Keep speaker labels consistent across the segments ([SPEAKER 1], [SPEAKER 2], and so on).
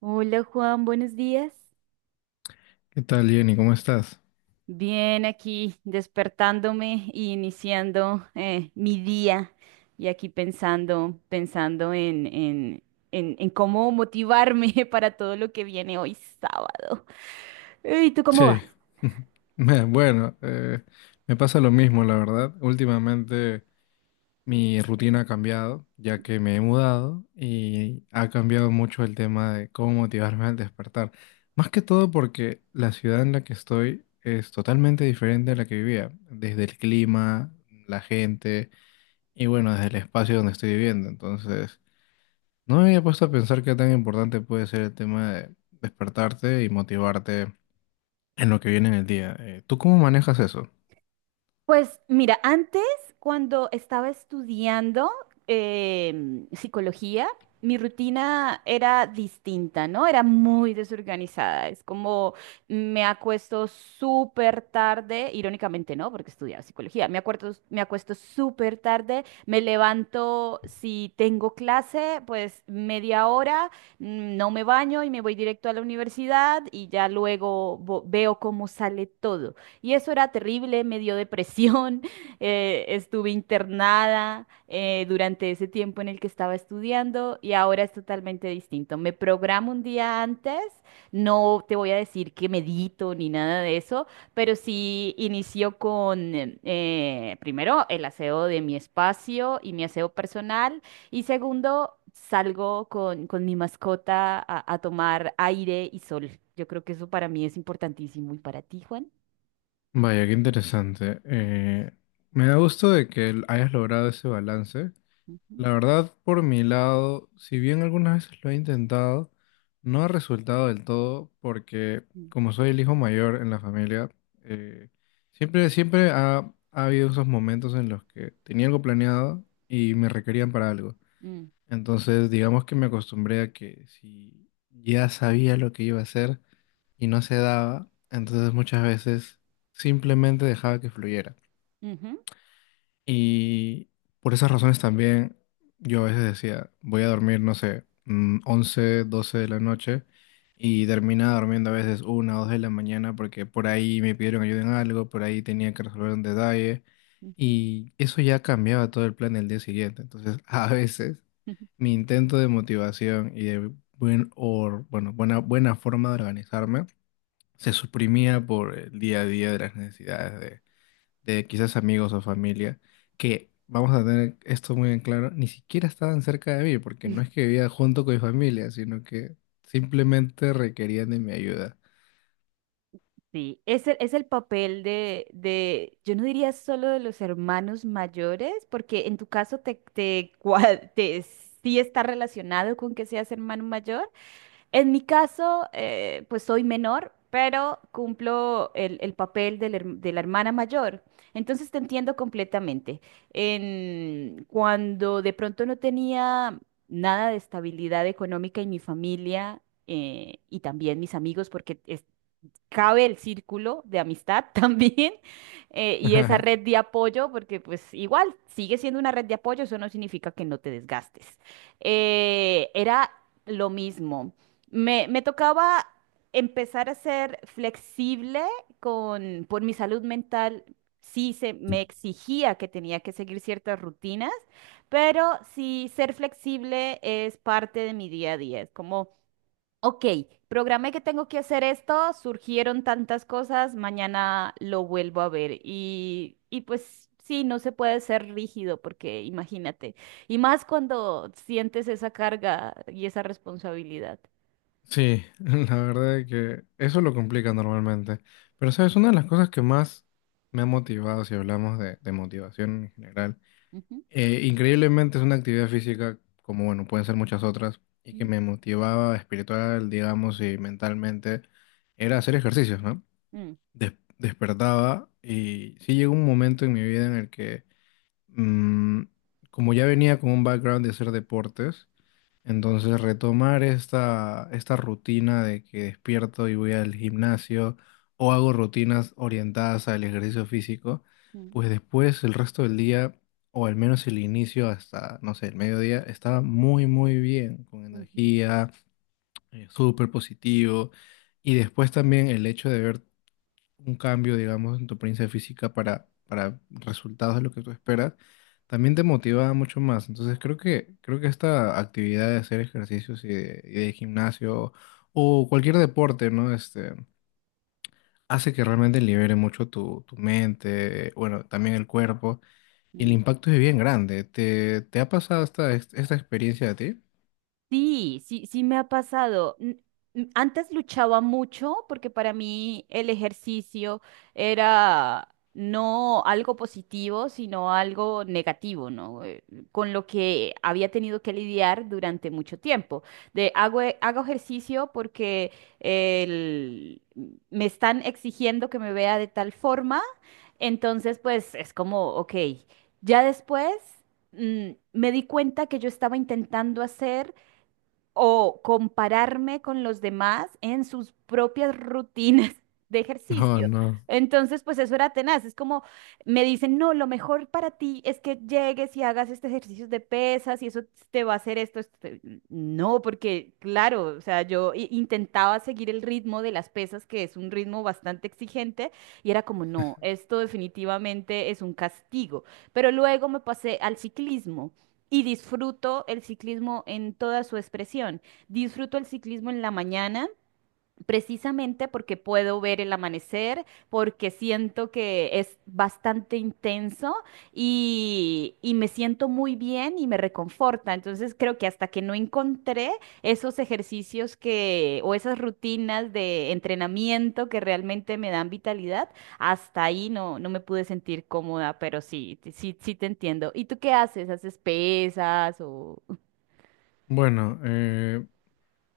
[SPEAKER 1] Hola Juan, buenos días.
[SPEAKER 2] ¿Qué tal, Jenny? ¿Cómo estás?
[SPEAKER 1] Bien, aquí despertándome y iniciando mi día y aquí pensando, pensando en cómo motivarme para todo lo que viene hoy sábado. ¿Y tú cómo vas?
[SPEAKER 2] Sí. Bueno, me pasa lo mismo, la verdad. Últimamente mi rutina ha cambiado, ya que me he mudado y ha cambiado mucho el tema de cómo motivarme al despertar. Más que todo porque la ciudad en la que estoy es totalmente diferente a la que vivía, desde el clima, la gente y bueno, desde el espacio donde estoy viviendo. Entonces, no me había puesto a pensar qué tan importante puede ser el tema de despertarte y motivarte en lo que viene en el día. ¿Tú cómo manejas eso?
[SPEAKER 1] Pues mira, antes cuando estaba estudiando psicología, mi rutina era distinta, ¿no? Era muy desorganizada. Es como me acuesto súper tarde, irónicamente no, porque estudiaba psicología. Me acuerdo, me acuesto súper tarde, me levanto si tengo clase, pues media hora, no me baño y me voy directo a la universidad y ya luego veo cómo sale todo y eso era terrible, me dio depresión, estuve internada durante ese tiempo en el que estaba estudiando y ahora es totalmente distinto. Me programo un día antes, no te voy a decir que medito ni nada de eso, pero sí inicio con primero el aseo de mi espacio y mi aseo personal y segundo salgo con mi mascota a tomar aire y sol. Yo creo que eso para mí es importantísimo y para ti, Juan.
[SPEAKER 2] Vaya, qué interesante. Me da gusto de que hayas logrado ese balance.
[SPEAKER 1] Ujú,
[SPEAKER 2] La verdad, por mi lado, si bien algunas veces lo he intentado, no ha resultado del todo porque
[SPEAKER 1] mm,
[SPEAKER 2] como soy el hijo mayor en la familia, eh, siempre ha habido esos momentos en los que tenía algo planeado y me requerían para algo.
[SPEAKER 1] mm,
[SPEAKER 2] Entonces, digamos que me acostumbré a que si ya sabía lo que iba a hacer y no se daba, entonces muchas veces simplemente dejaba que fluyera.
[SPEAKER 1] ujú,
[SPEAKER 2] Y por esas razones también yo a veces decía, voy a dormir, no sé, 11, 12 de la noche y terminaba durmiendo a veces una o 2 de la mañana porque por ahí me pidieron ayuda en algo, por ahí tenía que resolver un detalle
[SPEAKER 1] ujú, ujú.
[SPEAKER 2] y eso ya cambiaba todo el plan del día siguiente. Entonces, a veces, mi intento de motivación y de bueno, buena forma de organizarme se suprimía por el día a día de las necesidades de quizás amigos o familia, que vamos a tener esto muy en claro, ni siquiera estaban cerca de mí, porque no es que vivía junto con mi familia, sino que simplemente requerían de mi ayuda.
[SPEAKER 1] Sí, es es el papel yo no diría solo de los hermanos mayores, porque en tu caso sí está relacionado con que seas hermano mayor. En mi caso, pues soy menor, pero cumplo el papel de la hermana mayor. Entonces te entiendo completamente. En, cuando de pronto no tenía nada de estabilidad económica en mi familia, y también mis amigos, cabe el círculo de amistad también, y esa
[SPEAKER 2] Ajá.
[SPEAKER 1] red de apoyo, porque pues igual sigue siendo una red de apoyo, eso no significa que no te desgastes. Era lo mismo. Me tocaba empezar a ser flexible, por mi salud mental. Sí, se me exigía que tenía que seguir ciertas rutinas, pero sí, ser flexible es parte de mi día a día. Es como, ok, programé que tengo que hacer esto, surgieron tantas cosas, mañana lo vuelvo a ver. Y pues sí, no se puede ser rígido porque imagínate, y más cuando sientes esa carga y esa responsabilidad.
[SPEAKER 2] Sí, la verdad es que eso lo complica normalmente. Pero sabes, una de las cosas que más me ha motivado, si hablamos de motivación en general,
[SPEAKER 1] Ujú,
[SPEAKER 2] Increíblemente es una actividad física, como bueno, pueden ser muchas otras, y que
[SPEAKER 1] ujú,
[SPEAKER 2] me motivaba espiritual, digamos, y mentalmente, era hacer ejercicios, ¿no?
[SPEAKER 1] mm,
[SPEAKER 2] Des- Despertaba y sí llegó un momento en mi vida en el que, mm, como ya venía con un background de hacer deportes, entonces, retomar esta rutina de que despierto y voy al gimnasio o hago rutinas orientadas al ejercicio físico,
[SPEAKER 1] mm,
[SPEAKER 2] pues después el resto del día, o al menos el inicio hasta, no sé, el mediodía, estaba muy, muy bien, con
[SPEAKER 1] ujú,
[SPEAKER 2] energía, súper positivo. Y después también el hecho de ver un cambio, digamos, en tu apariencia física para resultados de lo que tú esperas, también te motiva mucho más. Entonces creo que esta actividad de hacer ejercicios y de gimnasio o cualquier deporte, ¿no? Hace que realmente libere mucho tu mente, bueno, también el cuerpo, y el
[SPEAKER 1] mm.
[SPEAKER 2] impacto es bien grande. ¿Te ha pasado esta experiencia a ti?
[SPEAKER 1] Sí, sí, sí me ha pasado. Antes luchaba mucho porque para mí el ejercicio era no algo positivo, sino algo negativo, ¿no? Con lo que había tenido que lidiar durante mucho tiempo. Hago ejercicio porque el- me están exigiendo que me vea de tal forma, entonces pues es como, ok, ya después, me di cuenta que yo estaba intentando hacer o compararme con los demás en sus propias rutinas de
[SPEAKER 2] No,
[SPEAKER 1] ejercicio.
[SPEAKER 2] no.
[SPEAKER 1] Entonces, pues eso era tenaz. Es como, me dicen, no, lo mejor para ti es que llegues y hagas este ejercicio de pesas y eso te va a hacer esto. Esto te-. No, porque claro, o sea, yo intentaba seguir el ritmo de las pesas, que es un ritmo bastante exigente, y era como, no, esto definitivamente es un castigo. Pero luego me pasé al ciclismo y disfruto el ciclismo en toda su expresión. Disfruto el ciclismo en la mañana precisamente porque puedo ver el amanecer, porque siento que es bastante intenso y me siento muy bien y me reconforta. Entonces creo que hasta que no encontré esos ejercicios que o esas rutinas de entrenamiento que realmente me dan vitalidad, hasta ahí no, no me pude sentir cómoda, pero sí, sí, sí te entiendo. ¿Y tú qué haces? ¿Haces pesas o...?
[SPEAKER 2] Bueno,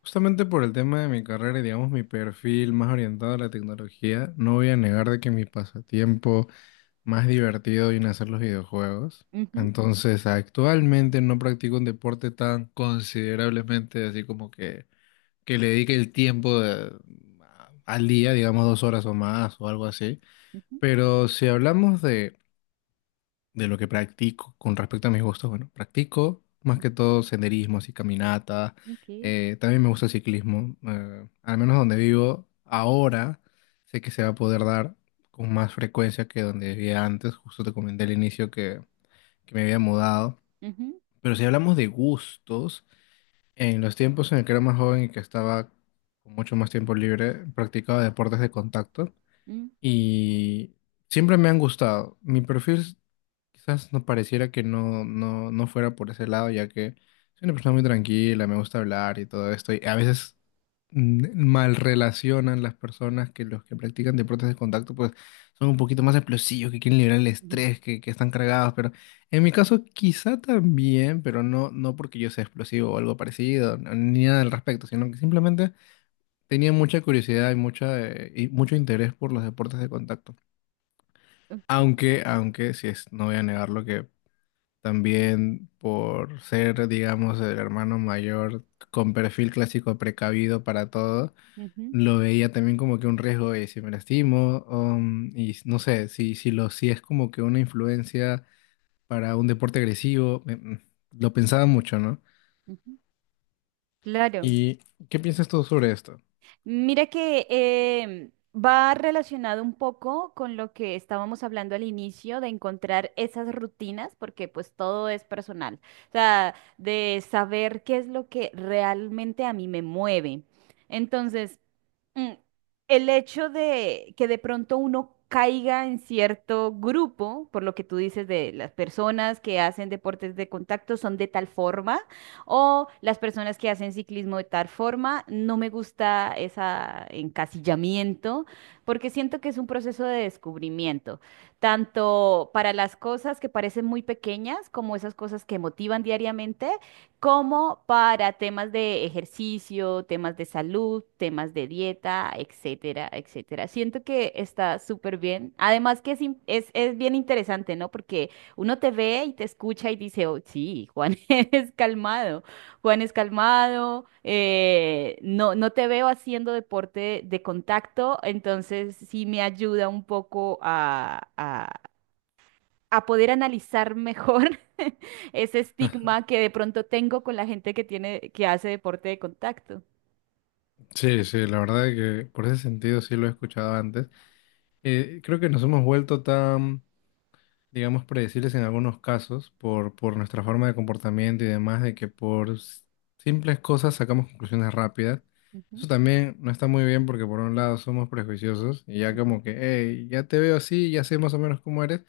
[SPEAKER 2] justamente por el tema de mi carrera y digamos mi perfil más orientado a la tecnología, no voy a negar de que mi pasatiempo más divertido viene a ser los videojuegos.
[SPEAKER 1] Ujú,
[SPEAKER 2] Entonces, actualmente no practico un deporte tan considerablemente así como que le dedique el tiempo al día, digamos 2 horas o más o algo así.
[SPEAKER 1] ujú,
[SPEAKER 2] Pero si hablamos de lo que practico con respecto a mis gustos, bueno, practico más que todo senderismo, así caminata,
[SPEAKER 1] ok,
[SPEAKER 2] también me gusta el ciclismo, al menos donde vivo ahora sé que se va a poder dar con más frecuencia que donde vivía antes, justo te comenté al inicio que me había mudado,
[SPEAKER 1] ujú,
[SPEAKER 2] pero si hablamos de gustos, en los tiempos en el que era más joven y que estaba con mucho más tiempo libre, practicaba deportes de contacto
[SPEAKER 1] mm,
[SPEAKER 2] y siempre me han gustado. Mi perfil quizás no pareciera que no fuera por ese lado, ya que soy una persona muy tranquila, me gusta hablar y todo esto, y a veces mal relacionan las personas que los que practican deportes de contacto, pues son un poquito más explosivos, que quieren liberar el
[SPEAKER 1] ujú,
[SPEAKER 2] estrés, que están cargados, pero en mi caso quizá también, pero no porque yo sea explosivo o algo parecido, ni nada al respecto, sino que simplemente. Tenía mucha curiosidad y mucho interés por los deportes de contacto.
[SPEAKER 1] ok,
[SPEAKER 2] Aunque, si es, no voy a negarlo, que también por ser, digamos, el hermano mayor con perfil clásico precavido para todo,
[SPEAKER 1] ujú.
[SPEAKER 2] lo veía también como que un riesgo y si me lastimo, y no sé, si es como que una influencia para un deporte agresivo, lo pensaba mucho, ¿no?
[SPEAKER 1] Ujú, claro.
[SPEAKER 2] ¿Y qué piensas tú sobre esto?
[SPEAKER 1] Mira que va relacionado un poco con lo que estábamos hablando al inicio de encontrar esas rutinas, porque pues todo es personal. O sea, de saber qué es lo que realmente a mí me mueve. Entonces, mm, el hecho de que de pronto uno caiga en cierto grupo, por lo que tú dices de las personas que hacen deportes de contacto son de tal forma, o las personas que hacen ciclismo de tal forma, no me gusta ese encasillamiento, porque siento que es un proceso de descubrimiento, tanto para las cosas que parecen muy pequeñas como esas cosas que motivan diariamente como para temas de ejercicio, temas de salud, temas de dieta, etcétera, etcétera. Siento que está súper bien. Además que es, es bien interesante, ¿no? Porque uno te ve y te escucha y dice, oh, sí, Juan es calmado, Juan es calmado, no, no te veo haciendo deporte de contacto, entonces sí me ayuda un poco a poder analizar mejor ese estigma que de pronto tengo con la gente que hace deporte de contacto.
[SPEAKER 2] Sí, sí, la verdad es que por ese sentido sí lo he escuchado antes. Creo que nos hemos vuelto tan, digamos, predecibles en algunos casos por nuestra forma de comportamiento y demás, de que por simples cosas sacamos conclusiones rápidas. Eso
[SPEAKER 1] Ujú,
[SPEAKER 2] también no está muy bien porque por un lado somos prejuiciosos y ya
[SPEAKER 1] ujú,
[SPEAKER 2] como que, hey, ya te veo así, ya sé más o menos cómo eres.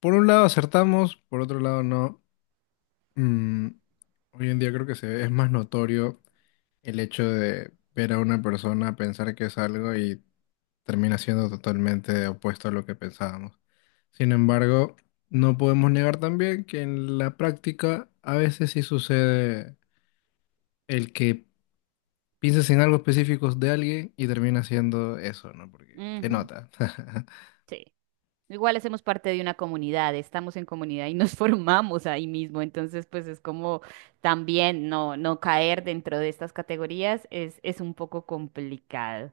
[SPEAKER 2] Por un lado acertamos, por otro lado no. Mm, Hoy en día creo que es más notorio el hecho de ver a una persona, pensar que es algo y termina siendo totalmente opuesto a lo que pensábamos. Sin embargo, no podemos negar también que en la práctica a veces sí sucede el que pienses en algo específico de alguien y termina siendo eso, ¿no? Porque se
[SPEAKER 1] ujú,
[SPEAKER 2] nota.
[SPEAKER 1] sí. Igual hacemos parte de una comunidad, estamos en comunidad y nos formamos ahí mismo. Entonces, pues es como también no, no caer dentro de estas categorías es un poco complicado.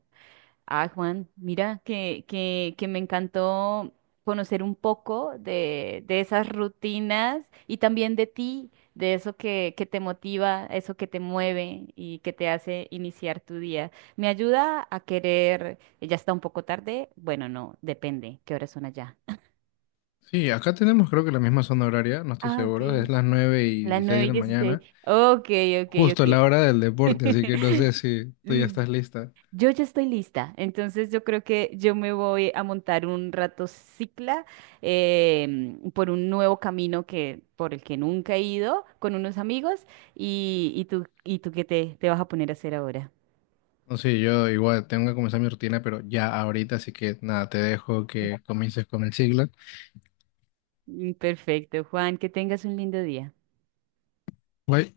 [SPEAKER 1] Ah, Juan, mira que me encantó conocer un poco de esas rutinas y también de ti, de eso que te motiva, eso que te mueve y que te hace iniciar tu día. Me ayuda a querer, ya está un poco tarde, bueno, no, depende, ¿qué horas son allá?
[SPEAKER 2] Sí, acá tenemos creo que la misma zona horaria, no estoy
[SPEAKER 1] Ah,
[SPEAKER 2] seguro,
[SPEAKER 1] ok.
[SPEAKER 2] es las 9 y
[SPEAKER 1] Las
[SPEAKER 2] 16
[SPEAKER 1] nueve
[SPEAKER 2] de
[SPEAKER 1] y
[SPEAKER 2] la
[SPEAKER 1] dieciséis.
[SPEAKER 2] mañana,
[SPEAKER 1] Ok, ok,
[SPEAKER 2] justo
[SPEAKER 1] ok.
[SPEAKER 2] a la hora del deporte, así que no sé si tú ya
[SPEAKER 1] Mm.
[SPEAKER 2] estás lista.
[SPEAKER 1] Yo ya estoy lista, entonces yo creo que yo me voy a montar un rato cicla, por un nuevo camino que por el que nunca he ido con unos amigos. Y tú qué te vas a poner a hacer ahora.
[SPEAKER 2] No sé, yo igual tengo que comenzar mi rutina, pero ya ahorita, así que nada, te dejo que comiences con el siglo.
[SPEAKER 1] Perfecto, Juan, que tengas un lindo día.
[SPEAKER 2] Güey.